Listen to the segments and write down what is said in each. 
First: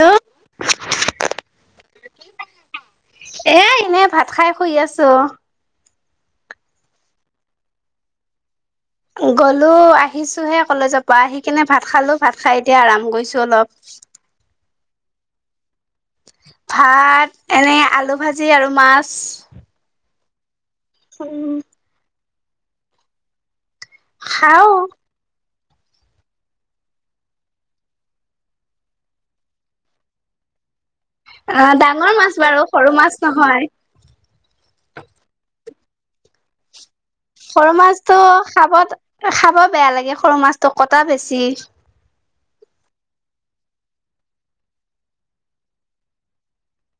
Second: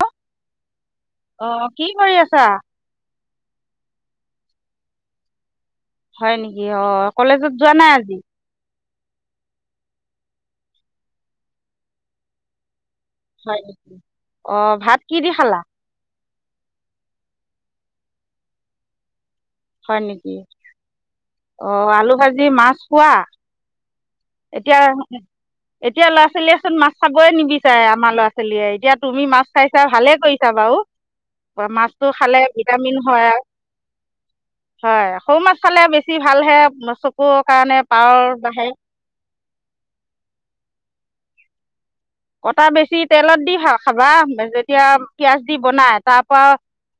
Hello অহ। কি কৰি আছা? এ এনে ভাত খাই শুই আছো। হয় নেকি অ, কলেজত যোৱা নাই আজি? গ'লো, আহিছো হে কলেজৰ পৰা, আহি কিনে ভাত খালো, ভাত খাই এতিয়া আৰাম কৰিছো হয় অলপ নেকি? অ ভাত কি দি খালা? ভাত, এনে আলু ভাজি আৰু মাছ হয় নেকি? উম অ আলু ভাজি তুমি মাছ খোৱা? খাও এতিয়া এতিয়া ল'ৰা ছোৱালীয়েচোন মাছ খাবয়ে নিবিচাৰে আমাৰ ল'ৰা ছোৱালীয়ে। এতিয়া তুমি মাছ খাইছা ভালে কৰিছা বাৰু। আহ মাছটো ডাঙৰ মাছ খালে বাৰু, সৰু ভিটামিন মাছ হয় নহয়। হয়, সৰু মাছ খালে বেছি ভালহে। চক সৰু মাছতো খাব- খাব বেয়া লাগে। সৰু মাছতটো কটা বেছ চি। কটা বেছি, তেলত দি খা খাবা। যেতিয়া পিয়াজ দি বনাই, তাৰ পৰা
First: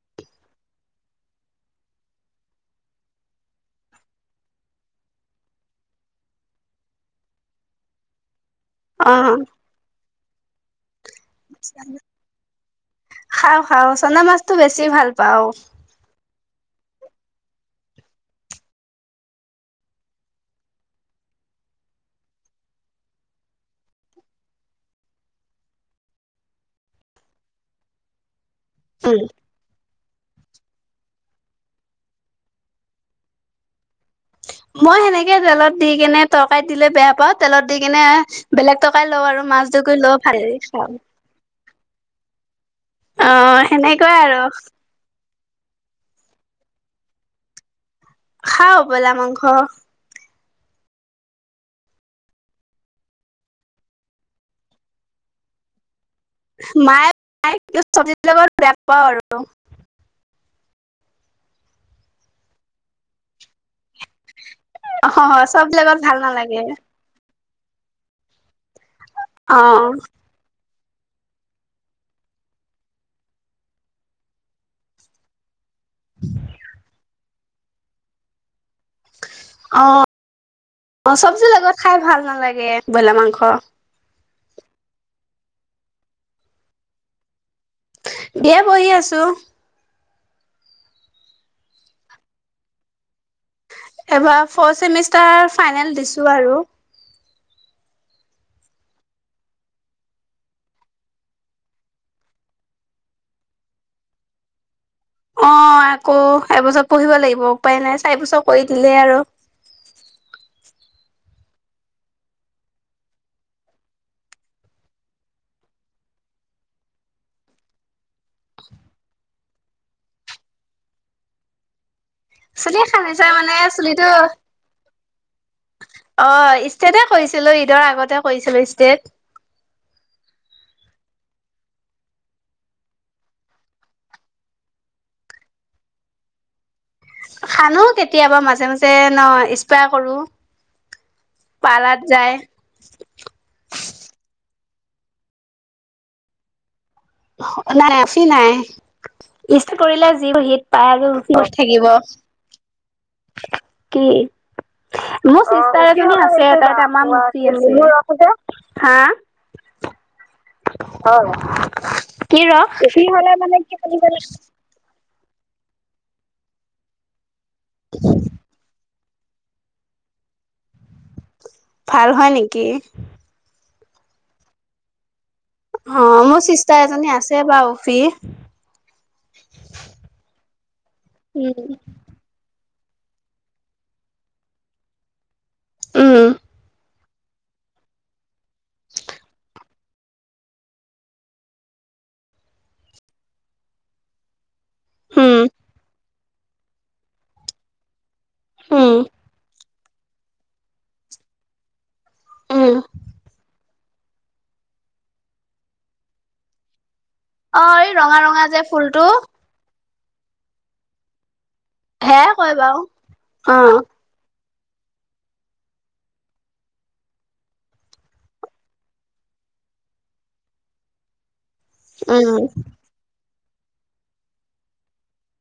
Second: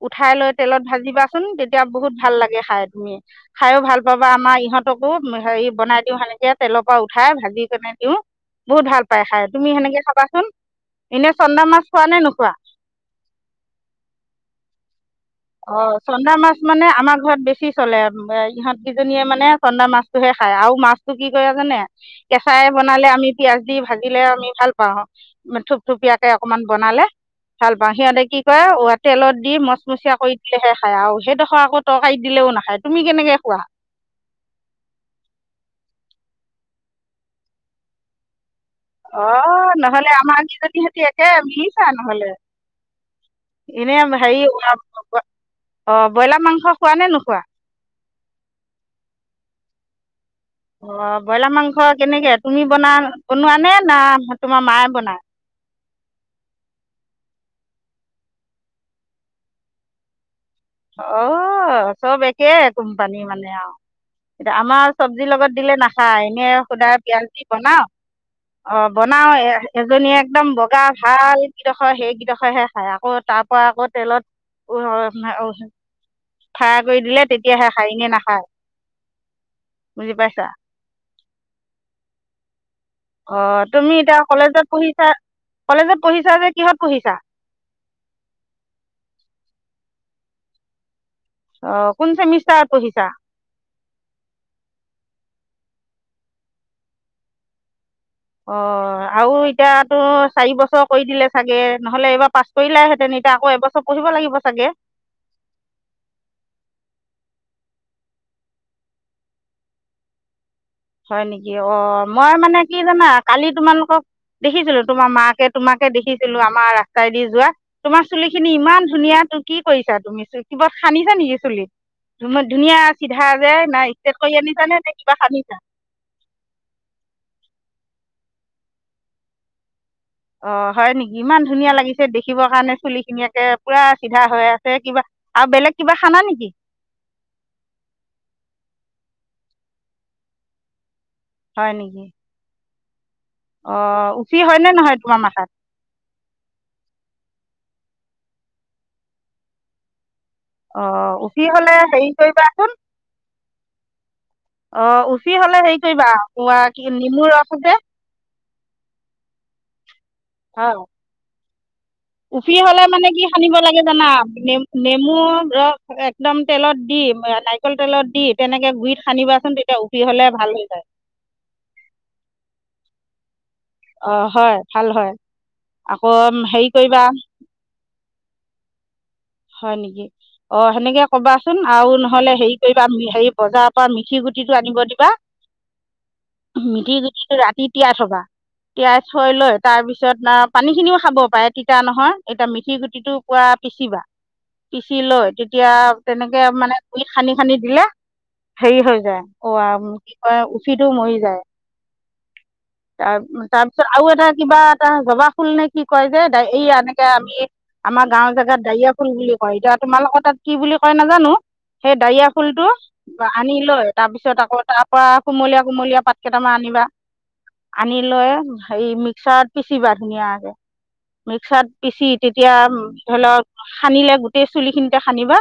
উঠাই লৈ তেলত ভাজিবাচোন, তেতিয়া বহুত ভাল লাগে খাই, তুমি খাইও ভাল পাবা, আমাৰ ইহঁতকো হেৰি বনাই দিওঁ সেনেকে তেলৰ পৰা উঠাই, ভাজি কিনে দিওঁ। বহুত ভাল অ পায় খাই। তুমি সেনেকে খাবাচোন। এনে চন্দা মাছ খোৱা নে নোখোৱা খাও- খাও। চন্দা মাছতটো বেছি ভাল পাও অ, চন্দা মাছ মানে আমাৰ ঘৰত বেছি চলে। উম অ' ইহঁত কিজনীয়ে মানে চন্দা মাছটোহে খায়। আৰু মাছটো কি কৰে জানে? কেঁচাই বনালে, আমি পিয়াজ দি ভাজিলে আমি ভাল পাওঁ। থুপথুপিয়াকে অকনমান বনালে, ভাল পাওঁ। সিহঁতে কি কৰে, অ' উম তেলত দি মচমচীয়া দিলেহে খায় আও। সেইডোখৰ আকৌ তৰকাৰীত দিলেও নাখায়। তুমি কেনেকে খোৱা? মই সেনেকে তেলত দি কেনে তৰকাৰীত দিলে বেয়া পাওঁ। তেলত দি কেনে বেলেগ তৰকাৰী লওঁ আৰু মাছ অ'। জুগুৰি নহলে লওঁ আমাৰ ভালেৰে খাওঁ কেজনিহতি একে আমি এ নহ'লে অ' এনে সেনেকুৱাই হেৰি আৰু। অ' ব্ৰইলাৰ মাংস খোৱা নে নোখোৱা? খাওঁ ব্ৰইলাৰ মাংস। অ' ব্ৰইলাৰ মাংস কেনেকে, তুমি বনা- বনোৱা নে না তোমাৰ মায়ে বনায়? মায়ে বনায়। কিন্তু ছব্জিৰ লগত বেয়া পাওঁ আৰু। অ' চব একে কোম্পানী মানে আও। এতিয়া আমাৰ অ ছব্জিৰ লগত দিলে চব্জিৰ লগত ভাল নাখায়। এনেই নালাগে সুদা পিয়াজ দি বনাৱ? অ' বনাওঁ। অ এ- এজনী একদম বগা ভাল কিডখৰ- সেই কিডখৰহে খায়। আকৌ তাৰ পৰা আকৌ তেলত উ উ [unintelligible] ফ্ৰায় কৰি দিলে তেতিয়াহে খায়। এনে নাখায়। অ' বুজি পাইছা - অ' চব্জি লগত খাই ভাল নালাগে। ব্ৰইলাৰ মাংস অ' তুমি এতিয়া কলেজত পঢ়িছা- কলেজত পঢ়িছা যে কিহত পঢ়িছা? দিয়া পঢ়ি আছোঁ। অ' কোন চেমিষ্টাৰ পঢ়িছা? এইবাৰ ফোৰ ছেমিষ্টাৰ ফাইনেল দিছোঁ আৰু। অ'। আৰু এতিয়াতো চাৰি বছৰ কৰি দিলে চাগে? নহ'লে এইবাৰ পাছ কৰিলাহেঁতেন। এতিয়া আকৌ এবছৰ পঢ়িব লাগিব চাগে? অ' আকৌ এবছৰ পঢ়িব লাগিব। উপায় নাই। চাৰি বছৰ কৰি দিলে আৰু। হয় নেকি? অ'। মই মানে কি জানা? কালি তোমালোকক দেখিছিলোঁ। তোমাৰ মাকে, তোমাকে দেখিছিলোঁ, আমাৰ ৰাস্তাইদি যোৱা। তোমাৰ চুলিখিনি ইমান ধুনীয়া, তো কি কৰিছা তুমি চু-? কিবা সানিছা নেকি চুলিত? চুলি ধুনীয়া খান্দিছে চিধা মানে যে। নাই চুলিটো ইষ্ট্ৰেট কৰি আনিছা নে? নে কিবা সানিছা? অ' ইষ্ট্ৰেটে কৰিছিলোঁ। ঈদৰ আগতে কৰিছিলোঁ ইষ্ট্ৰেট। অ' হয় নেকি? ইমান ধুনীয়া লাগিছে দেখিবৰ কাৰণে চুলিখিনি। একে পুৰা চিধা হৈ আছে কিবা, আৰু বেলেগ কিবা সানা নেকি? সানো কেতিয়াবা মাজে- মাজে ন', ইস্প্ৰে কৰোঁ। পাৰ্লাত যাই। [unintelligible] অ' উফি হয়নে নহয় তোমাৰ মাথাত? নাই-নাই। উফি নাই। ইষ্টেট কৰিলে যি হিট পাই আৰু অ' উফি গৈ হ'লে থাকিব হেৰি কৰিবাচোন কি? অঁ উফি মোৰ হ'লে হেৰি ছিষ্টাৰ কৰিবা এজনী আছে। পুৱা তাইৰ কি তামাম নেমু ৰস উফি যে আছে। হা? অঁ হয়। উফি হ'লে মানে কি সানিব লাগে জানা নে নে নেমু ৰস একদম তেলত দি নাৰি কল তেলত দি তেনেকে গুৰিত সানিবা চোন তেতিয়া উফি হলে ভাল হৈ যায়। ভাল হয় নেকি? অ হয় ভাল হয়। অ আকৌ মোৰ হেৰি চিষ্টাৰ কৰিবা এজনী আছে বাৰু উফি। হয় নেকি অ সেনেকে কবাচোন আৰু নহ'লে হেৰি কৰিবা হেৰি বজাৰৰ পৰা মিঠি গুটিটো আনিব দিবা উম মিঠি গুটিটো ৰাতি তিয়াই থবা। তিয়াই থৈ লৈ তাৰপিছত পানী খিনিও খাব পাৰে তিতা নহয় এতিয়া মিঠি গুটিটো পুৰা পিচিবা। পিচি উম লৈ উম তেতিয়া তেনেকে মানে গুৰিত সানি সানি দিলে সেই উম হৈ যায় অ আ কি কয় উফিটো মৰি যায়। উম তাৰ তাৰ পিছত আৰু এটা কিবা এটা জবাব ফুল নে কি কয় যে এই আমি অ এই আমাৰ ৰঙা গাঁওৰ ৰঙা যে জেগাত দাৰিয়া ফুলটো ফুল বুলি কয় এতিয়া তোমালোকৰ তাত কি বুলি কয় নাজানো। সেই দাৰিয়া সেয়াই কয় ফুল টো বাৰু আনি অ লৈ তাৰপিছত আকৌ তাৰ পৰা কুমলীয়া কুমলীয়া পাত কেইটামান আনিবা। আনি লৈ হেৰি মিক্সাৰত পিচিবা ধুনীয়াকে মিক্সা ৰত পিচি উম তেতিয়া ধৰি লওক সানিলে গোটেই চুলি খিনিতে সানিবা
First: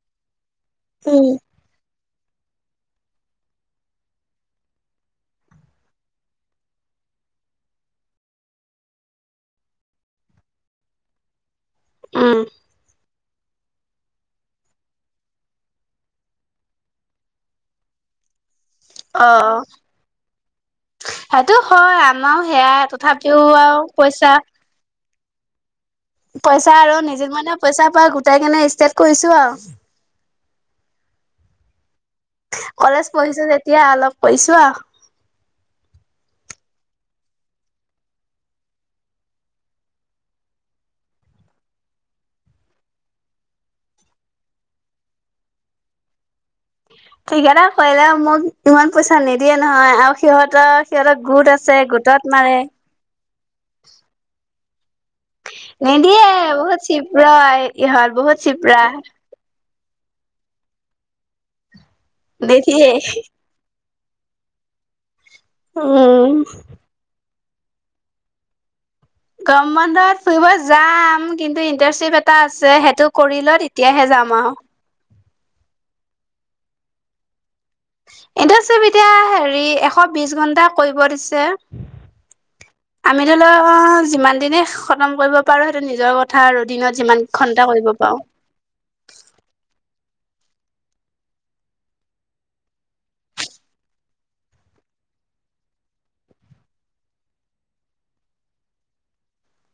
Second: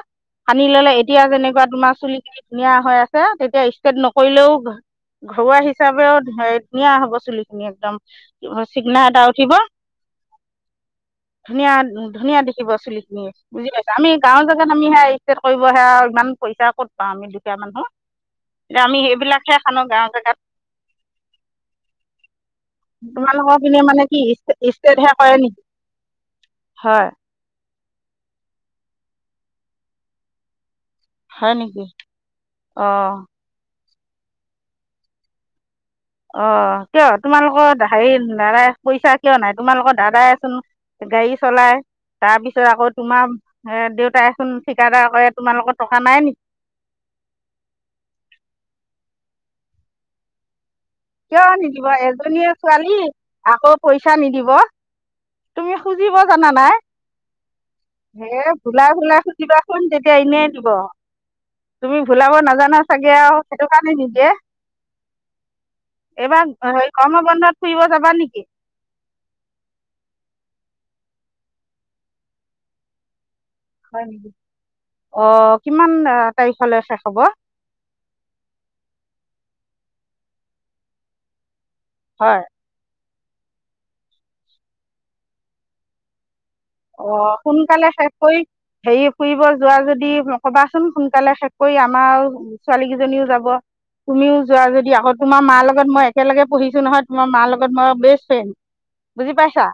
সানি ললে এতিয়া উম যেনেকুৱা তোমাৰ চুলি ধুনীয়া হৈ আছে তেতিয়া ষ্টেট নকৰিলেও ঘৰুৱা হিচাপেও ধুনীয়া হব চুলি খিনি একদম চিগনা এটা উঠিব। ধুনীয়া ধুনীয়া উম দেখিব চুলিখিনি। বুজি পাইছা? আমি গাঁৱৰ জেগাত আমি ‌সেইৰ ষ্টেট কৰিব সেয়া ইমান পইচা ক'ত পাওঁ আমি দুখীয়া মানুহ। এতিয়া আমি অ সেইবিলাকহে সানো গাওঁ জেগাত। সেইটো হয় আমাৰো। সেয়াই তথাপিও তোমালোকৰ আৰু পিনে মানে কি পইচা হয় নেকি পইচা আৰু হয় নিযুত মইনা পইচা পাই গোটাই কেনে ইষ্টেট কৰিছো আওঁ। হয় নেকি? কলেজ অঁ পঢ়িছো যেত তিয়া অলপ কৰিছোঁ আও। অ' কিয় তোমালোকৰ দা - হেৰি দাদাই পইচা কিয় নাই? তোমালোকৰ দাদাইচোন গাড়ী চলাই, তাৰপিছত আকৌ তোমাৰ এ দেউতাইচোন ঠিকাদাৰ কৰে, তোমালোকৰ টকা নাই নেকি? ঠিকাদাৰ কৰিলেও মোক ইমান পইচা নিদিয়ে নহয় আৰু সিহঁতৰ সিহঁতৰ গোট কিয় আছে নিদিব গোটত এজনীয়ে মাৰে ছোৱালী আকৌ পইচা নিদিব। তুমি খুজিব নিদিয়ে জানা নাই। বহুত চিপৰা ইহঁত হে বহুত চিপৰা ভুলাই ভুলাই খুজিবা চুন তেতিয়া এনে দিব। তুমি ভুলাবা নাজানা নিদিয়ে চাগে আৰু সেইটো কাৰ কি নিদিয়ে? উম এইবাৰ হেৰী গৰমৰ বন্ধত ফুৰিব যাবা নেকি? গৰম বন্ধত ফুৰিব যাম কিন্তু ইণ্টাৰ্শিপ এটা আছে সেইটো কৰি লৈ হয় তেতিয়াহে নেকি যাম আও। অ কিমান তাৰিখলৈ শেষ হ'ব? এতিয়া চব এতিয়া হেৰি এশ বিছ ঘন্টা কৰিব দিছে। হয়। আমি ধৰি ল যিমান দিনে খতম কৰিব পাৰো সেইটো নিজৰ কথ অ' সোনকালে শেষ কৰি হেৰি ফুৰিব যোৱা যদি কবাচোন সোনকালে শেষ কৰি আমাৰ ছোৱালী কেইজনীও যাব, তুমিও যোৱা যদি আকৌ তোমাৰ মাৰ লগত মই একেলগে পঢ়িছো নহয় তোমাৰ মাৰ লগত মই বেষ্ট ফ্ৰেণ্ড, বুজি পাইছা?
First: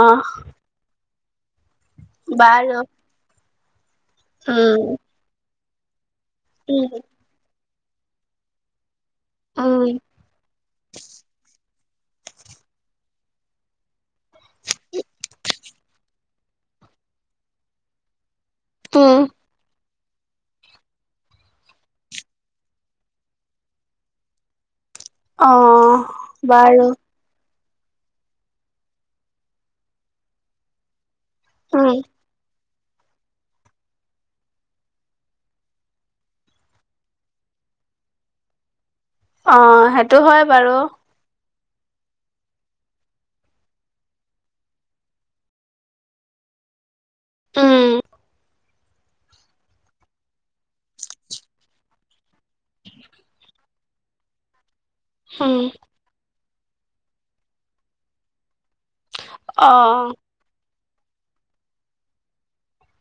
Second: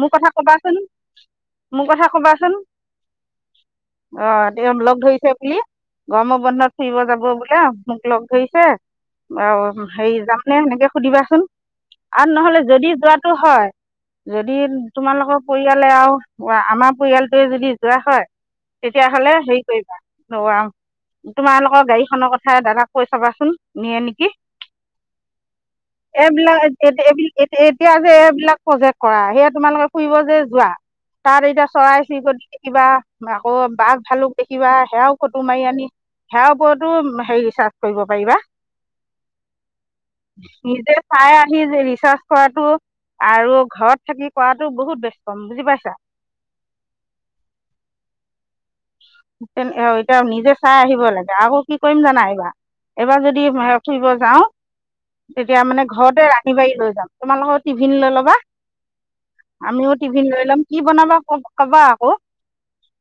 মোৰ কথা কবাচোন। মোৰ কথা কবাচোন। বাৰু অ' তেওঁ উম লগ ধৰিছে বুলি। গৰমৰ বন্ধত ফুৰিব যাব বোলে মোক লগ ধৰিছে অ' উম হেৰি যাম নে এনেকে সুধিবাচোন? আৰু নহ'লে যদি যোৱাটো হয় যদি তোমালোকৰ পৰিয়ালে আৰু আমাৰ পৰিয়ালটোৱে যদি যোৱা হয় উম তেতিয়াহ'লে হেৰি কৰিবা [unintelligible] তোমালোকৰ গাড়ীখনৰ কথা দাদাক কৈ চাবাচোন, নিয়ে নেকি? অ এইবিলাক [unintelligible] বাৰু এতিয়া যে এইবিলাক প্ৰজেক্ট কৰা সেয়ে তোমালোকে ফুৰিব যে যোৱা তাত এতিয়া উম চৰাই চিৰিকটি কিবা আকৌ বাঘ ভালুক দেখিবা সেয়াও ফটো মাৰি আনি সেয়াৰ ওপৰতো হেৰি ৰিছাৰ্চ কৰিব পাৰিবা। অ সেইটো হয় বাৰু। সি যে ৰিচাৰ্চ কৰাটো, আৰু ঘৰত থাকি কৰা টো বহুত ব্যস্ত বুজি পাইছা? উম। এ এতিয়া নিজে চাই আহিব লাগে। আকৌ কি কৰিম জানা এইবাৰ? এইবাৰ যদি ফুৰিব যাওঁ উম তেতিয়া মানে ঘৰতে ৰা [unintelligible] লৈ যাম তোমালোকৰ টিভিন লৈ ল'বা। অ আমিও তিভিন লৈ লম। কি বনাবা ক কবা আকৌ।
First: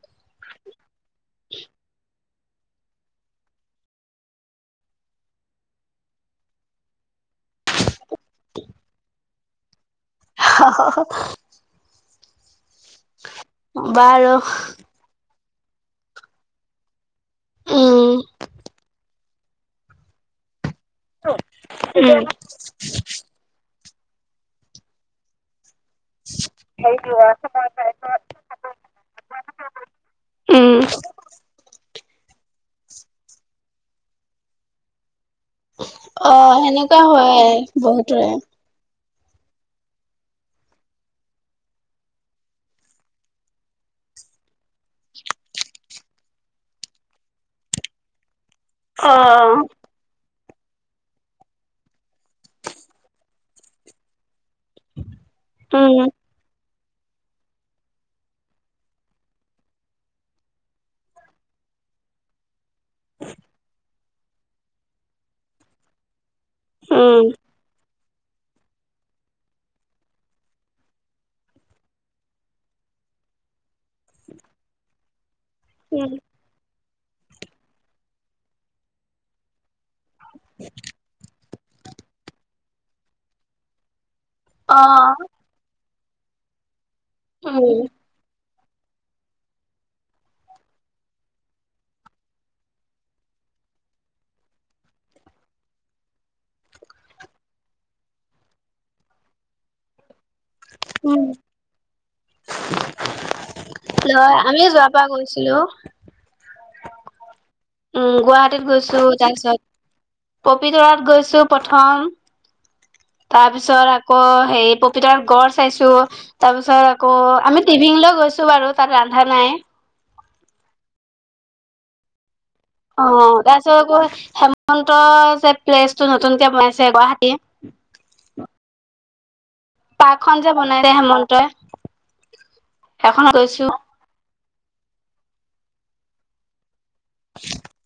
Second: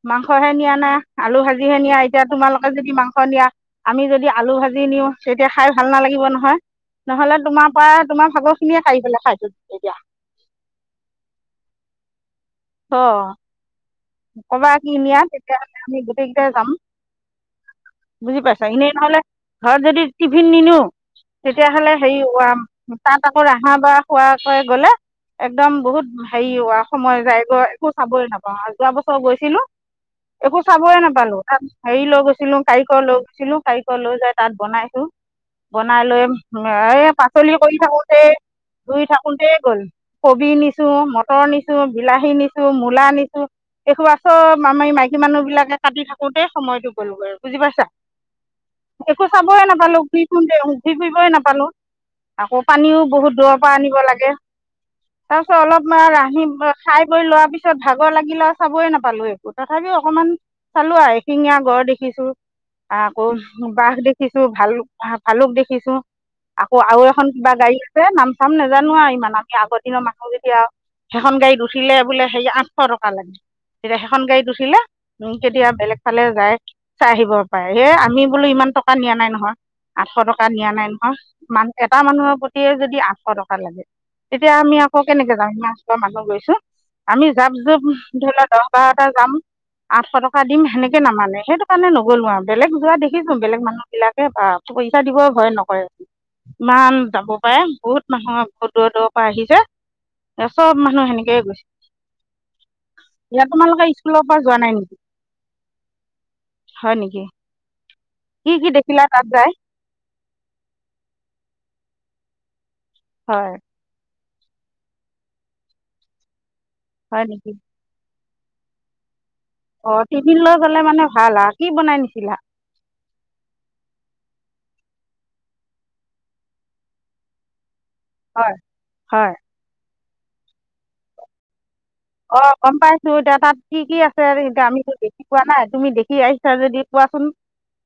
মাং সহে নিয়া নে? আলু ভাজি হে নিয়া এতিয়া তোমালোকে যদি মাংস নিয়া, আমি যদি আলু ভাজি নিওঁ। তেতিয়া খাই ভাল নালাগিব নহয়। নহ'লে তোমাৰ পৰা তোমাৰ ভাগৰ খিনিয়ে পিলে খাই দিম। [unintelligible] হ- হ -হ। অ। বাৰু কবা কি নিয়া। তিয়া আমি গোটেইকেইটাই যাম। উম বুজি পাইছা? এনেই নহলে ঘৰত যদি টিফিন নিনো তেতিয়া হ'লে হেৰি উম তাত আকৌ ৰাহা বা খোৱাকৈ গ'লে, এ একদম বহুত হেৰি সময় যায়গৈ, একো চাবই নাপাওঁ যোৱা বছৰ গৈছিলো, একো উম চাবয়ে নাপালো। হেৰি লৈ গৈছিলো, কাৰিকৰ লৈ গৈছিলো, কাৰিকৰ লৈ যাই তাত বনাইছো। বনাই লৈ, অ সেনেকুৱা এ হয় পাচলি কৰি থাকোতে, বহুতৰে ধুই থা কোটে গ'ল। কবি নিছো, মটৰ নিছো, বিলাহী নিছো, মূলা নিছো। এইসোপা চব আমি মাইকী মানুহ বিলাকে কাটি থাকোতে সময়টো গ'লগৈ। বুজি পাইছা? অ একো চাবয়ে নাপালো উঠি ফুৰিবই নাপালো। আকৌ পানীও বহুত দূৰৰ পৰা আনিব লাগে। তাপিছত উম অলপমান আহি খাই বৈ লোৱাৰ পিছত ভাগৰ লাগিল আ চাবই নাপালো একো। তথাপিও অকনমান চালো আৰু, এশিঙীয়া গড় দেখিছো। আকৌ বাঘ দেখিছো, ভাল ভালুক দেখিছো। আকৌ আৰু এখন উম কিবা গাড়ী এ নাম চাম নাজানো আৰু ইমান। আমি আগৰ দিনৰ মানুহ যেটিয়া আৰু। সেইখন গাড়ী উঠিলে বোলে সেই আঠশ টকা লাগে। এতিয়া সেইখন গাড়ীত উঠিলে কেতিয়া বেলেগ উম ফালে যায়। চাই আহিব পাৰে। হে আমি বোলো ইমান টকা নিয়া নাই নহয়। আঠশ টকা নিয়া নাই নহয়। মান- এটা মানুহৰ প্ৰতিয়ে যদি আঠশ টকা লাগে, তেতিয়া আমি অ আকৌ কেনেকে যাম মানুহ গৈছোঁ। আমি উম জাপ-জোপ ঢোলত দহ- বাৰটা যাম, আঠশ টকা দিম, সেনেকে নামানে। সেইটো কাৰণে নগলোঁ আৰু। বেলেগ যোৱা দেখিছোঁ। বেলেগ মানুহবিলাকে বা, পইচা দিব ভয় নকৰে। ইমান যাব পাৰে। বহুত মানুহৰ বহুত দূৰৰ - দূৰৰ পৰা আহিছে। এ চব মানুহ উম সেনেকাই গৈছে। ইয়াত তোমালোকে ইস্কুলৰ লয় পৰা যোৱা আমি নাই যোৱাৰ নেকি? পৰা গৈছিলো হয় নেকি? উম, কি গুৱাহাটীত কি দেখিলা গৈছোঁ। তাত তাৰ যায় পিছত পবিতৰাত গৈছোঁ প থম। তাৰ হয় পিছত ক হেৰি পপিতৰাত গড় চাইছোঁ। তাৰ পিছত আকৌ, হয় নেকি আমি টিভিং লৈ গৈছ ছোঁ বাৰু তাত ধা নাই। অঁ টিফিন লৈ গ'লে মানে ভাল আৰু। কি বনাই নিছিলা? অ'। তাৰপিছত আকৌ হেমন্ত যে প্লেচটো নতুনকে বনাইছে গুৱাহাটী হয়। হয়। পাৰ্কখন যে বনাইছে হেমন্তই অ' গম পাইছোঁ। সেইখনত এতিয়া তাত গৈছো। কি কি আছে আমিতো দেখি পোৱা নাই। তুমি দেখি আহিছা যদি কোৱাচোন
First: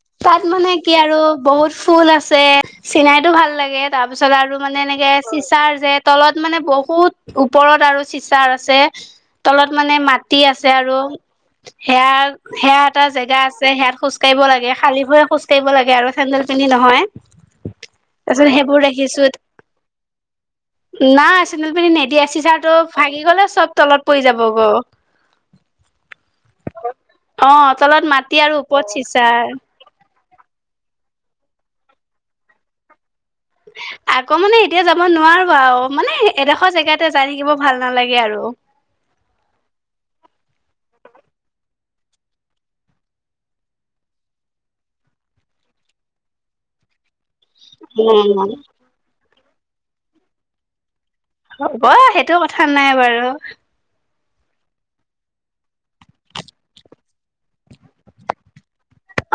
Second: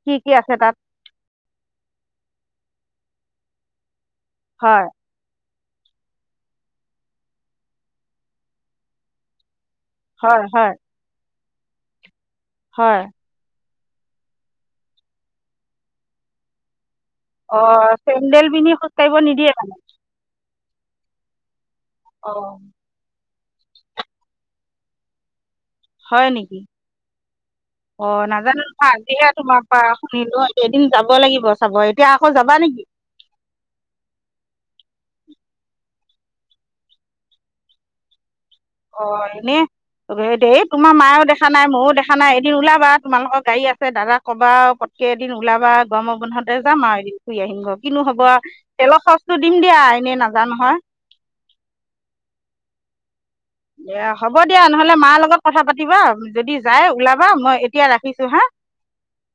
কি কি তাত আছে মানে কি আৰু, বহুত ফুল আছে। চিনাই টো ভাল লাগে। তাৰ পিছত আৰু মানে হয় এনেকে তাৰ যে তলত মানে বহুত ওপৰত আৰু চিচাৰ আছে। তলত মানে মাটি হয় আছে হয় আৰু। সেয়া সেয়া হয় এটা জেগা আছ যে সেয়াত খোজ খোজ কাঢ়িব লাগে। খালি ভৰিৰে খোজ কাঢ়িব লাগে আৰু। চেণ্ডেল পিন্ধি নহয়। অ' চেণ্ডেল তাৰপিছত পিন্ধি সেইবোৰ খোজ কাঢ়িব দেখিছো নিদিয়ে মানে? নাই চেণ্ডেল পিন্ধি নিদিয়ে চি অঁ ছাৰ টো ভাগি গ'লে চব তলত পৰি যাব গ হয় নি? [unintelligible] অ' তলত মাটি আৰু নহয় ওপৰত আজিহে চিচা। তোমাৰ [unintelligible] এদিন যাব লাগিব চাব। এতিয়া আকৌ যাবা নেকি? আকৌ মানে এতিয়া যাব নোৱাৰো আৰু মানে এডোখৰ জেগাতে যাই থাকিব ভাল নালাগে আৰু। অ' এনে [unintelligible] দেই তোমাৰ মায়েও দেখা নাই, ময়ো দেখা নাই এদিন ওলাবা তোমালোকৰ গাড়ী আছে দাদাক কবা আৰু পটকে এদিন ওলাবা গৰমৰ বন্ধতে যাম আৰু এদিন। ফুৰি আহিম গ কিনো হব আ, উম তেলৰ খৰছ টো দিম দিয়া এনেই নাজাও নহয়। হ'ব সেইটো কথা নাই বাৰু। দিয়া হ'ব দিয়া নহ'লে মাৰ লগত কথা পাতিবা। যদি যাই ওলাবা মই এতিয়া ৰাখিছো হাঁ।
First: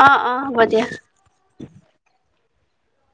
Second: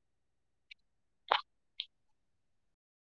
অ অ হ'ব দিয়া